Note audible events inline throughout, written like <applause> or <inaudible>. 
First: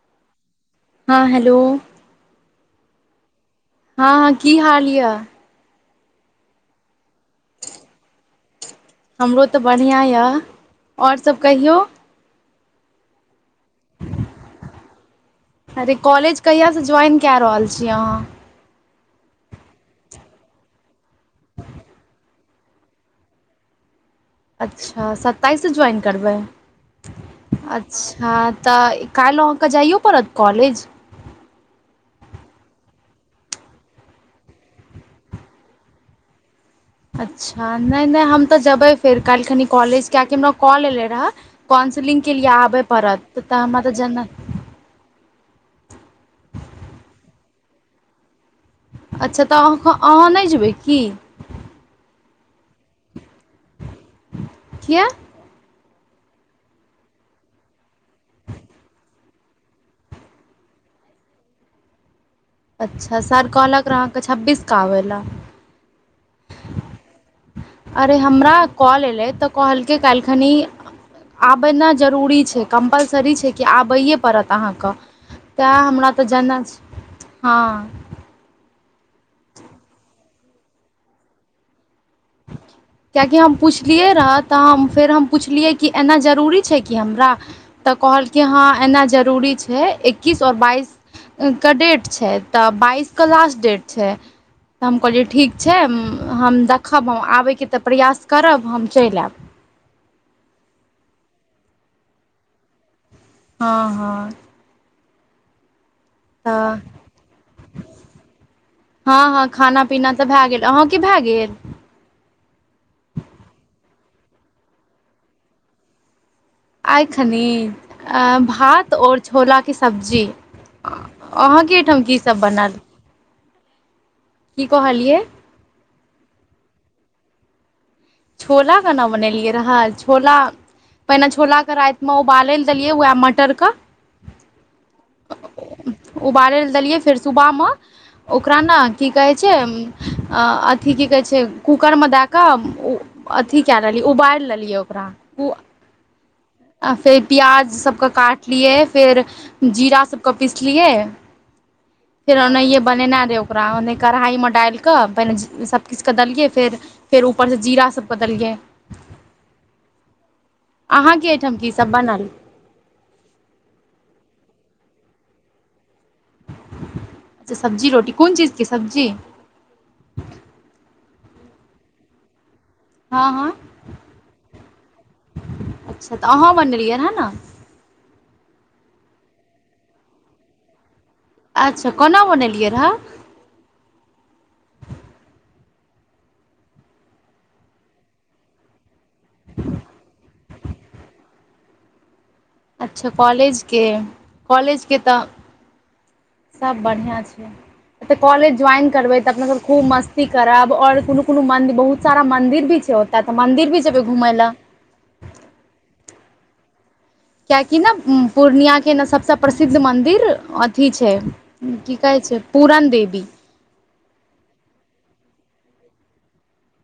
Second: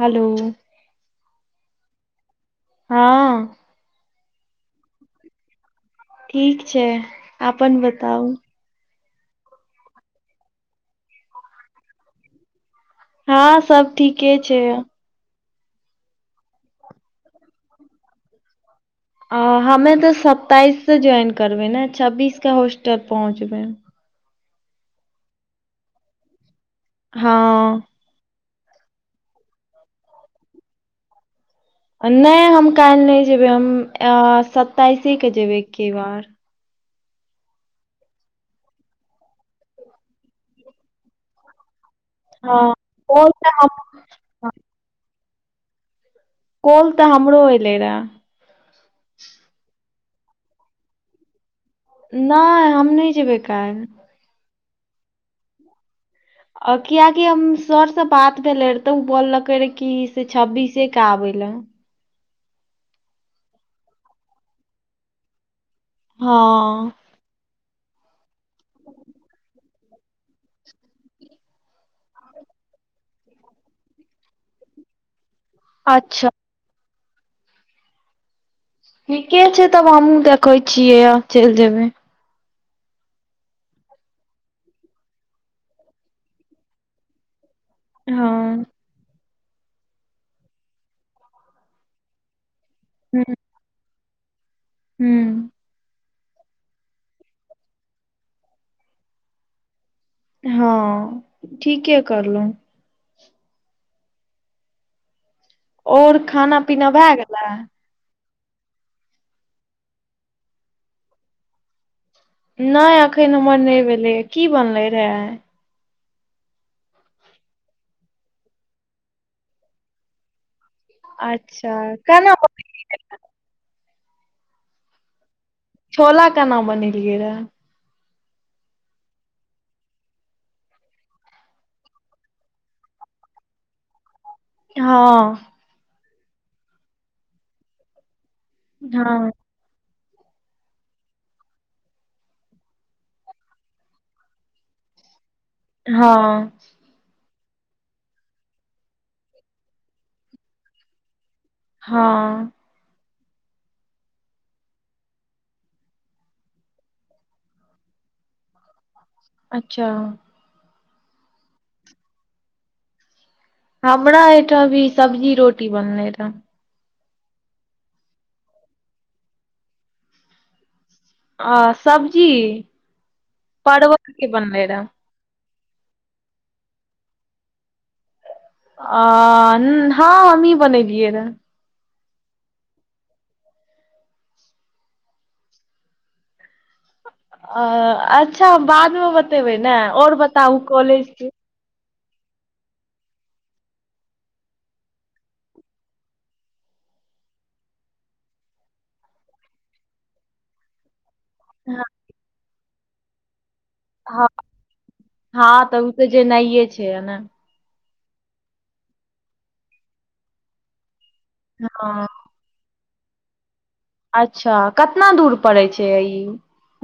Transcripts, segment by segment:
हलो हँ हेलो हँ हँ-हँ की हाल यऽ। ठीक छै आपन बताउ। हमरो तऽ बढ़ियां यऽ, आओर सभ कहियौ हँं सब ठीके छै। अरे कॉलेज कहियासँ ज्वाइन कए रहल छी अहाँ अ हमे त सत्ताइस से ज्वाइन करबै ने, छब्बीस के होस्टल पहुँचबै। अच्छा सत्ताइस स ज्वाइन करबै, हँ अच्छा तऽ ए काल्हि अहाँके जाइय पड़त कॉलेज। नहि हम काल्हि नहि जेबै, हम अं सत्ताइसे के जेबै एक्के बार। अच्छा नहि-नहि हम त जबै फेर काल्हि खनि कॉलेज, कियाकि हमरा कॉल एलै रहए। काउन्सिलिंग के लिए हँ आबय कॉल पड़त, त तैं हमरा हम तऽ जेना कोल तऽ हमरो एलै रैं। अच्छा तऽ अहा-अहाँ नहि जेबै की? नहि हम नहि जेबै काल्हि। किया औ कियाकि हम सर स बात भेलै रे, तऽ ओ बोललकै रहए कि से छब्बीसे के आबै लए। अच्छा सर कहलक रहऽ अहाँ क छब्बीसके आबैला। हँ। अरे हमरा कॉल एलै, तऽ कहलकै काल्हि खनि आबै ना जरूरी छै, कम्पलसरी छै कि आबैए पड़त अहाँ क। तैं हमरा तऽ अच्छा जेना छै, हँ ठीके छै, तब हमहुँ देखय छियै आ चलि जेबै। किएकि हम पुछलियै रहऽ, तऽ हम फेर हम पुछलियै कि एना जरूरी छै कि हमरा तऽ कहलकय हँ एना जरूरी छै, इक्किस आओर बाइस क डेट छै। तऽ बाइस ह के लास्ट डेट छै, त हम ह कहलियै ठीक छै हम दख खब हम, आबैके तऽ प्रयास करब हम चलि ऐब। हँ ठीके करलहुं। हँ-हँ और खाना तऽ पीना भए गेलै। हँ-हँ खाना पीना तऽ भैं गेल, अहां के भैं गेल। नहि एखन हमर नहि भेलैए, की बनलै रैं आय। आय खनि ऐं भात आओर छोलाके सब्जी। अहाँके अच्छा एहिठाम की केना सब बनल। बनेलियै की कहलियै। छोला केना बनेलियै रहें। छोला केना बनेलियै रहय, छोला पहिने छोलाके रातिमे ओ उबालै लए देलियै, उएह मटर क हँ उबालै लै दलियै फेर सुबह म ओकरा की हँ कहै छ य म् अँ अथी की कहै छै कूकरमे दए कऽ उ अथी के रहलिय, उबालि लेलिय ओकरा उ हँ आ फेर प्याज सबके काटलिय, फेर जीरा सबके पीसलिय एक दिन हँ ओनाहिये बनेना रहय ओ ओकरा ओने कढ़ाई मे डालिकऽ, पहिने सबकिछुके देलियै फेर फेर ऊपर स जीरा सब के दलिय। अच्छा आहाँ के ओइठाम की सब बनल हमरा एहिठाम भी सब्जी रोटी बनलै रहऽ। अच्छा सब्जी रोटी, कौन चीज के सब्जी। आ सब्जी हँ हँ परवल के बनलै रहऽ अच्छा, तऽ अहाँ बनेलिय रहे न। अऽ हुं ह हमी बनेलिय रहै। अच्छा कोना बनेलियै रहऽ अ अच्छा बाद मे बतेबै ने और बताउ कॉलेज के। अच्छा कॉलेजके कॉलेजके तऽ सब बढ़िआँ छै। कॉलेज ज्वाइन करबै तऽ, अपना सब खूब मस्ती करब और कुनो कोनो मंदि हँ बहुत सारा मंदिर भी छैय ओत मन्दिर भी छै। हंं- हँ त उत तऽ जेनाये छय न। कियाकि ने पूर्णियाके ने सभसँ प्रसिद्ध मन्दिर अथी छै की हँ कहै छै, पुरण देवी। अच्छा, केतना दूर परय छै ई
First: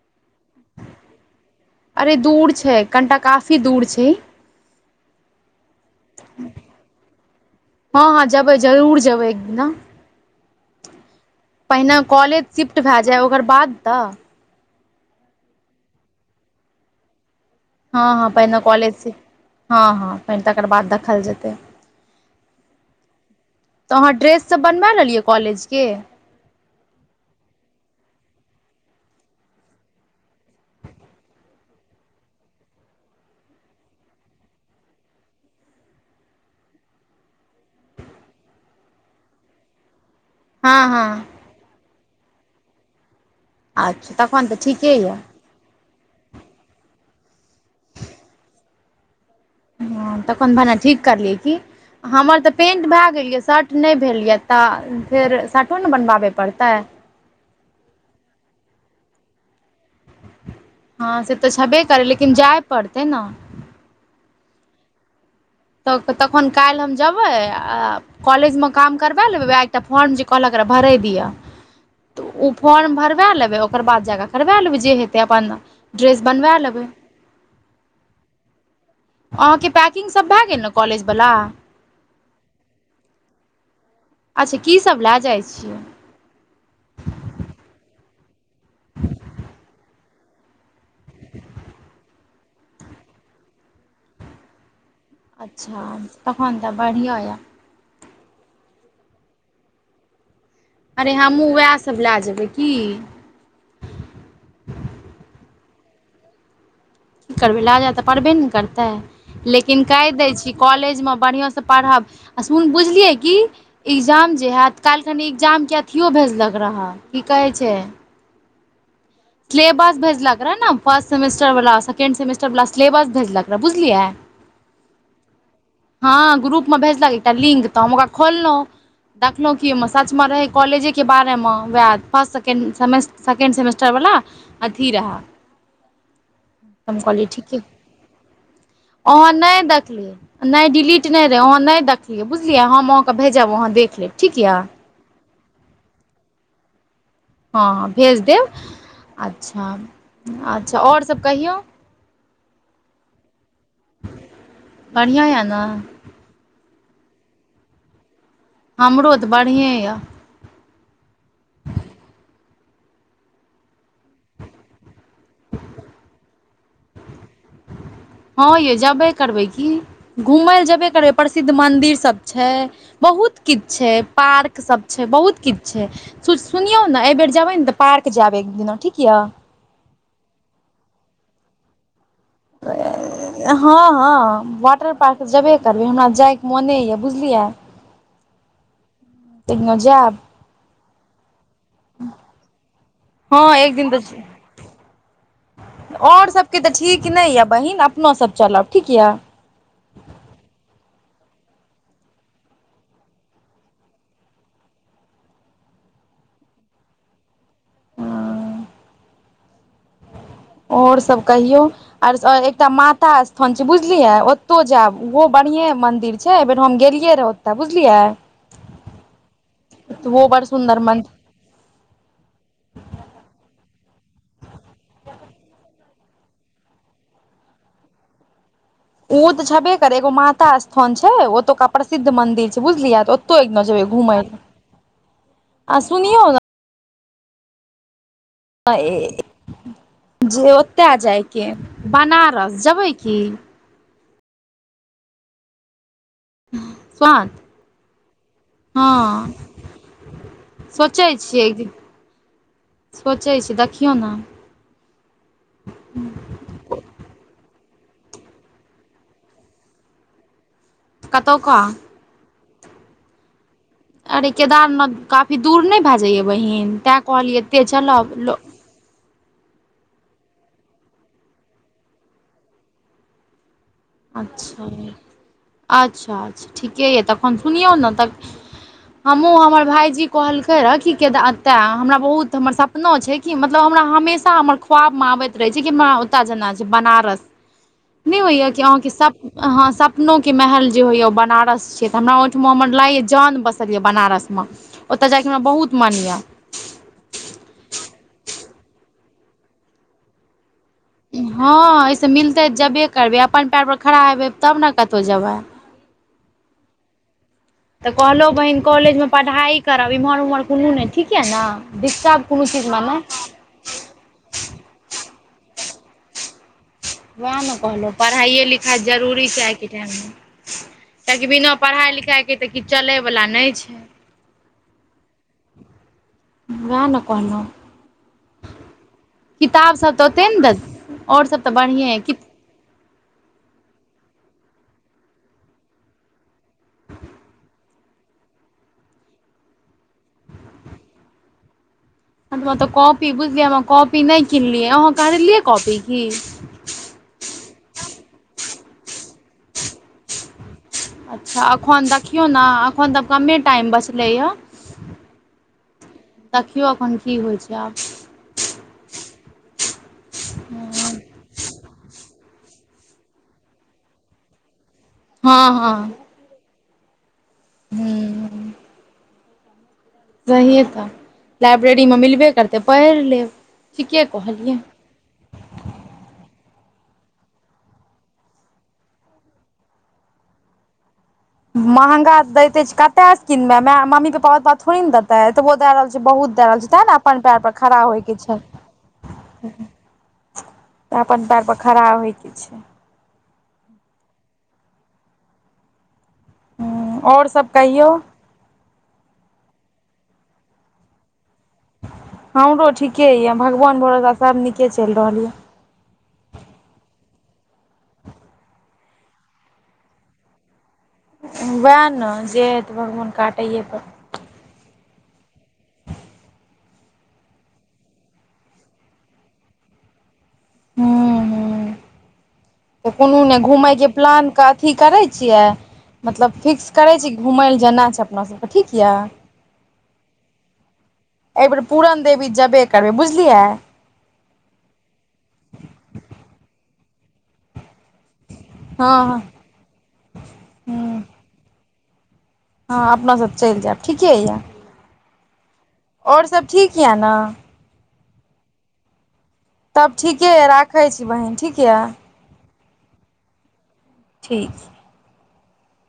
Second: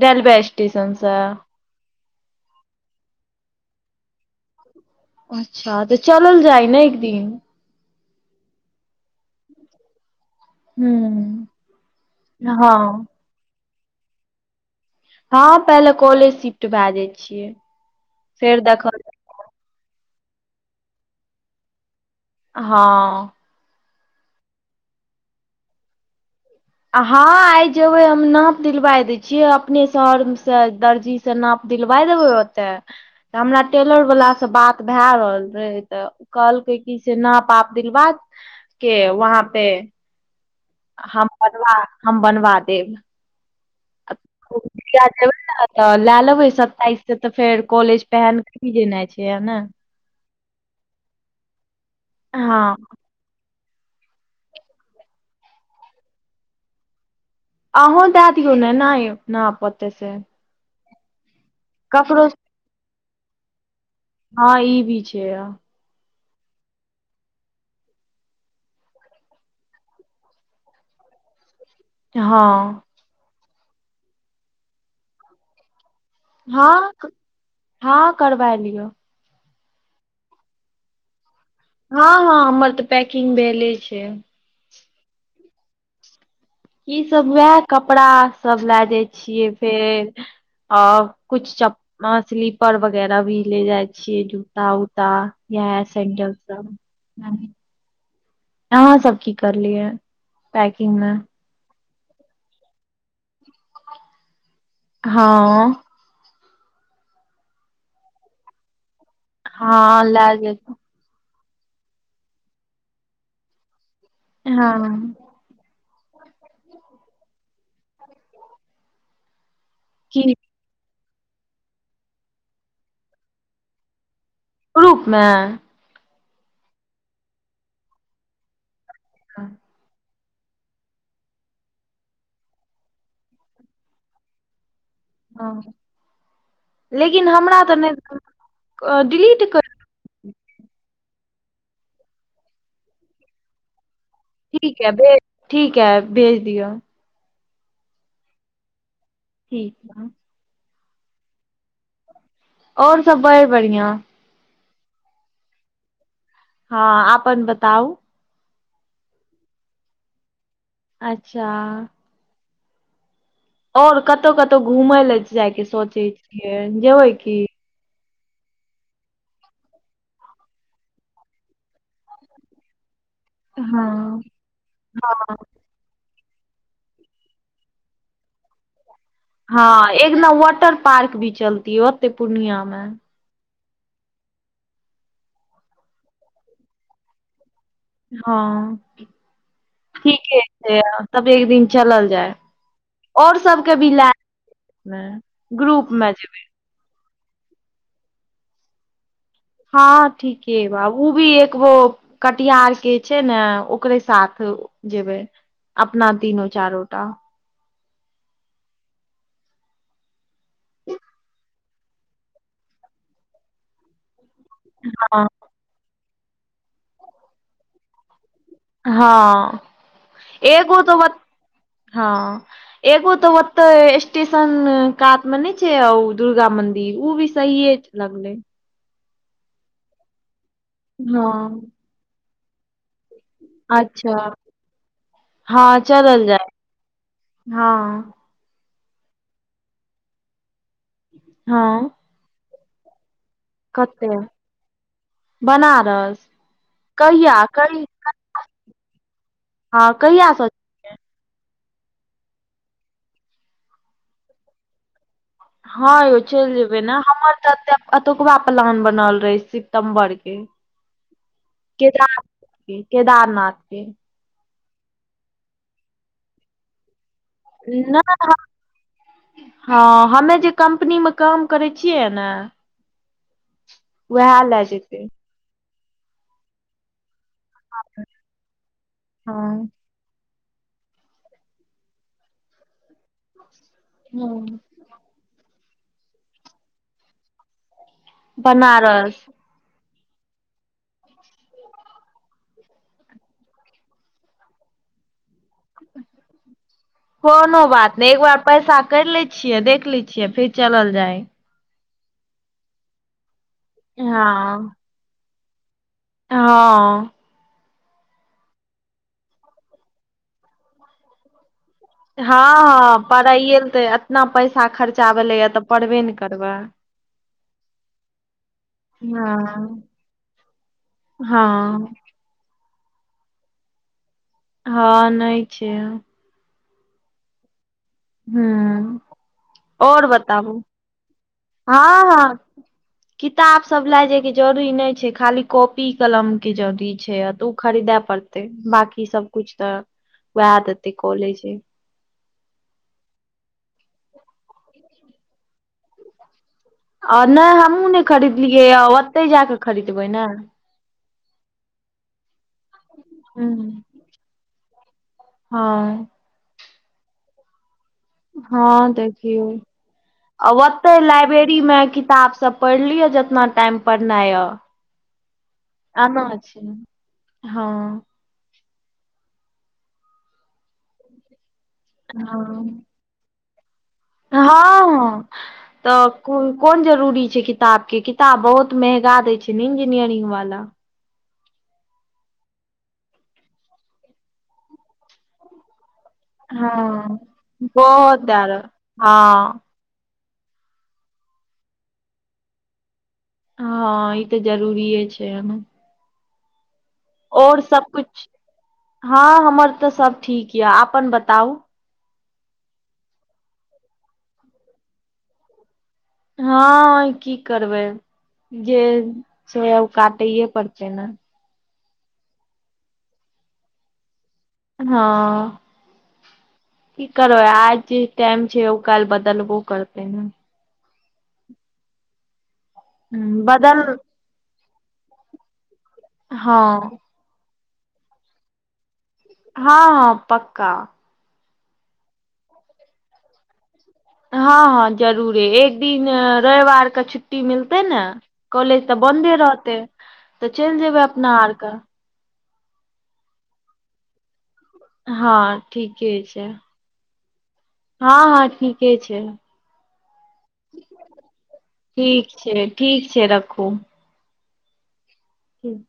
रेलवे स्टेशनसँ अरे दूर छै, कनिटा काफी दूर छै। अच्छा तऽ, चलल जाइ ने एकदिन। हँ -हँ जेबै जरूर जेबै एक दिना। हूँ पहिने कॉलेज शिफ्ट भे हँ जाय, ओकर बाद तऽ हँ पहिले कॉलेज शिफ्ट भै जाइ छिय। हँ- हँ पहिने कॉलेजसँ हँ- हँ पहि तकर बाद देखल जेतै। हँऽ तऽ अहाँ ड्रेससभ बनबा लेलियै कॉलेजके हऽ आइ जेबे हम नाप दिलबाय देय छिय, अपने शहर स दर्जी स नाप दिलबाय देबे ओत हमरा टेलर बाला से बात भए रहल रहे तऽ। कहलकै की से नाप आप दिलबा के वहाँ पे हँ हँ हम बनबा, हम बनबा देब अच्छा तखन तऽ ठीके जहिया ये जेबै ने तऽ ले लेबै सताइस से तऽ फेर कॉलेज पहिन के भी जेनाइ छै न। ह तखन भने ठीक करलियै की, हमर तऽ हँ पेंट भए गेल ये शर्ट नहि भेल ये, तऽ फेर शर्टो ने बनबाबै पड़तै। अहूँ दे दियौ ने नय नाप ओतय स। हँ से तऽ छबे करै, लेकिन जाय पड़तै न। हँ ई भी छै। तऽ तखन काल्हि हम जेबै आ कॉलेजमे काम करबा लेबै, वैह एकटा फॉर्म जे कहलक रहे भरय दिये। उ हँ फॉर्म भरबा लेबै, ओकर बाद जा कऽ करबा लेबै, जे हेतै अपन ड्रेस बनबा लेबै हँ - हँ करबा लिय। अहाँके पैकिंग सभ भए गेल ने कॉलेजवला। हँ हँ हमर तऽ पैकिंग भेले छै। अच्छा की सब लए जाइ छियै। ई सब वैह कपड़ा सब लए जाय छियै फेर आ कुछ च स्लीपर वगैरह भी ले जाय छियै ज जुता उता यैह अच्छा सैंडल तखन तऽ सब बढ़िआँ यए अहां सब की करलियै ये। अरे हमहूँ वैह सभ लए जेबै की। हँ। की करबै लागऽ तऽ पड़बे ने करतै, लेकिन हँ कहि दै लए छी जेतौ कॉलेजमे बढ़िआँ से पढ़ब आ सुन बुझलियै कि एग्जाम जे हैत कैल हँ कनी जामके अथियो भेजलक रहऽ, की कहै छै सिलेबस की भेजलक रहे ने, फर्स्ट सेमेस्टर वला, सेकेंड सेमेस्टर वला, सिलेबस भेजलक रहे, बुझलियै। ग्रुप मे? हँ ग्रुप में भेजलक एकटा लिंक तऽ हम ओकरा खोललहुं देखलहुं की सचमे रहै कॉलेजेके बारेमे वैह फर्स्ट सेकेण्ड, सेकेण्ड सेमेस्टर वला अथी रहे हँ लेकिन ठीके हमरा तऽ नहि, अहाँ डिलीट नहि कर नहि डिलीट नहि रहै अहाँ नहि देखलियै बुझलियै, हम अहाँके भेजब अहाँ देख लेब ठीक ये। भेज, ठीक ये, भेज दियऽ। हँ भेज देब, अच्छा, ठीक है अच्छा आओर सब कहियौ। आओर सब बड़ बढ़िआँ। बढ़िआँ ये ने हँ अपन बताउ हमरो तऽ बढ़िएँ ये। अच्छा। और कतहु कतहु घूमय ले जाय के सोचै छियै, जेबै की हँ यै जेबे करबै की घुमय ले जेबे करबै, प्रसिद्ध मन्दिर सब छै बहुत किछु हँ छै, पार्क सब छै, बहुत किछु छै, सुनियौ ने एहिबेर जायब ने तऽ पार्क जायब एक दिना ठीक ये। हँ एक दिना वाटर पार्क भी चलती ओ पूर्णिया मे आ <unintelligible> हँ हँ वाटर पार्क जेबे करबै, हमरा जाइके मोने ये, बुझलियै। हँ तहिना जायब ठीके छै तब एक दिन चलल जाय और हँ सबके एक भी दिन तऽ लए, ग्रुप मे जेबै ओ के तऽ ठीक नहि ये बहिन, अपना सब चलब, ठीक ये। हँ ठीके बा ओ भी एक वो कटिहार के छै ने ओकरे साथ जेबै अपना तीनो चारोटा हुं। आओर सभ कहियौ। आर एकटा माता स्थान छै बुझलिये ओतौ जायब उहो बढ़िया मंदिर छै एहि बेेर हम गेलियै रहियै ओतऽ बुझलियै। हँ ओहो बड़ सुन्दर एगो त ब मन्दिर हँ एगो त ओतय स्टेशन कात में नैय छैय अओ दुर्गा मंदिर उ भी सहिये लगलय उ तऽ छबे करे एगो माता स्थान छैय हँ ओतोका प्रसिद्ध मंदिर छै। बुझलिय त ओतो एक <unintelligible> जेबय अच्छा घुमय ले हँ आ सुनियो चलल ने जाय हँ। <unintelligible> ओता जायके हँ बनारस जेबैय की कते बनारस स्वान कहिया कइ <inaudible> आ कहिया स सोचैय छियै एकदिन सोचैय छि देखियौ ने हँ यौ चलि जेबैय ने <inaudible> एतुकबा प्लान बनल रहैय सितम्बर के ह कतौका <inaudible> केदारनाथ के अरे केदारनाथ काफी दूर नैय भए जाइये बहिन तैँ कहलियै एते चलब लो <inaudible> हँ हमे जे कम्पनी में काम करैय छियै ने उएह अच्छा लए जेतै अच्छा अच्छा ठीके य तब सुनियौ ने तब--हमूँ हँ हमर भायजी कहलकै रहय की केदार तेऽ हमरा बहुत हमर सपना छैय कि मतलब हमरा हमेशा हमर हँ ख्वाब में आबैत रहै छै कि हमरा ओत जेना छै बनारस नैय होइये कि <unintelligible> बनारस हँ सपनो के महल जे होइए ओ बनारस छै तऽ हमरा ओहिठमा हमर लागैए जान बसल यऽ बनारस ओत जायके हमरा बहुत मन यऽ कोनो बात नैय एकबार पैसा करि लैय छियै देख लैय छियै फेर चलल जाय हँ अहिसँ मिलतै जेबे करबै अपन पैर पर खड़ा हेबै तब हँ न कतहु जेबै हँ। तऽ कहलौ बहिन कॉलेज में पढ़ाई करब एम्हर ओम्हर कोनो नहि ठीके न हँ पढ़ैएल तऽ एतना पैसा खर्चा भेलैए तऽ पढ़बे ने करबैय। उएह ने कहलहुँ पढ़ाइए लिखाइ जरूरी छै आइके हँ टाइम में। कियकि बिना पढ़ाइ हँ लिखाइ के तऽ किछ चलय वला नैय छै। हँ नैय छैय वएह ने कहलहुँ हूँ किताब सब तऽ और ओतेन दे बताबू और सब हँ हँ किताब सब लय जाय के जरूरी नहि छै खाली कॉपी कलम के जरुरी छै य तऽ उ खरीदेए पड़ तै बाकी सबकुछ तऽ वएह देतैय कॉलेजे हमरा तऽ कॉपी बुझलियै हम कॉपी नैय किनलियै अहाँ कहलियै कॉपी की आ नाहि हमूँ नैय खरीदलियै ओतहि जा कऽ खरीदबै ने अच्छा अखन देखियो न हँ त कमे टाइम हूँ बचलै य हँ देखियौ अखन की होइ छैय आब हँ देखियौ आ ओते लाइब्रेरी में किताब सब पढ़ि लिअ जेतना टाइम पढ़नाय यऽ हां-हां। अना छै, हां। हूँ सहिए तै लाइब्रेरीमे मिलबे करतै हँ पैढ़ लेब ठीके कहलियै। ह तब कु कोन जरूरी छै किताब के किताब बहुत महेगा दै छै ने इंजीनियरिंग बाला। महंगा तै दैते छै कते किनबै माए मम्मी पप्पा ओतबा थोड़ी नै देते, एतबो दै रहल छै बहुत दै रहल छै तै ने हँ अपन पैर पर खड़ा होय के बहुत छै। दए रहल हँ तै अपन पैर पर खड़ा होय के छै। हां ई तै जरूरीेए छै ओना। आओर और सब कहियौ कुछ हां हम्मर तै सब ठीक यै अपन बताउ? हमरो ठीके यै, भगवान भरोसा सब नीके चैल रहल यै। हां की करबै जे छै ओ काटएयै पड़तै नै। वैह नै जे हेते भगवान काटएयै पड़ हां। की करबै आय जे टाइम छै ओ काएल बदलबो करतै। हूं-हूं। त कुनू नै ह घुमै बदल के प्लान के अथी करै छियै मतलब हँ फिक्स करै छी घुमय लै जेनाय छै अपना सबके ठीक यै? हां-हां पक्का। ए बेर पूरण देवी जेबै करबै बुझलियै। हां-हां जरूरे एक दिन रैव आर के छुट्टी मिलतै नै कॉलेज हँ तऽ हँ बंन्दे रहतै तऽ चैल जेबै अपना आरके। हां अपना सब चैल जाएब ठीके यै। हां ठीके छै, ठीक यए ने हां-हां ठीके छै। तब ठीके यै राखै छी बहिन ठीक यै। ठीक छै। ठीक छै रखू। ठीक छै। ठीक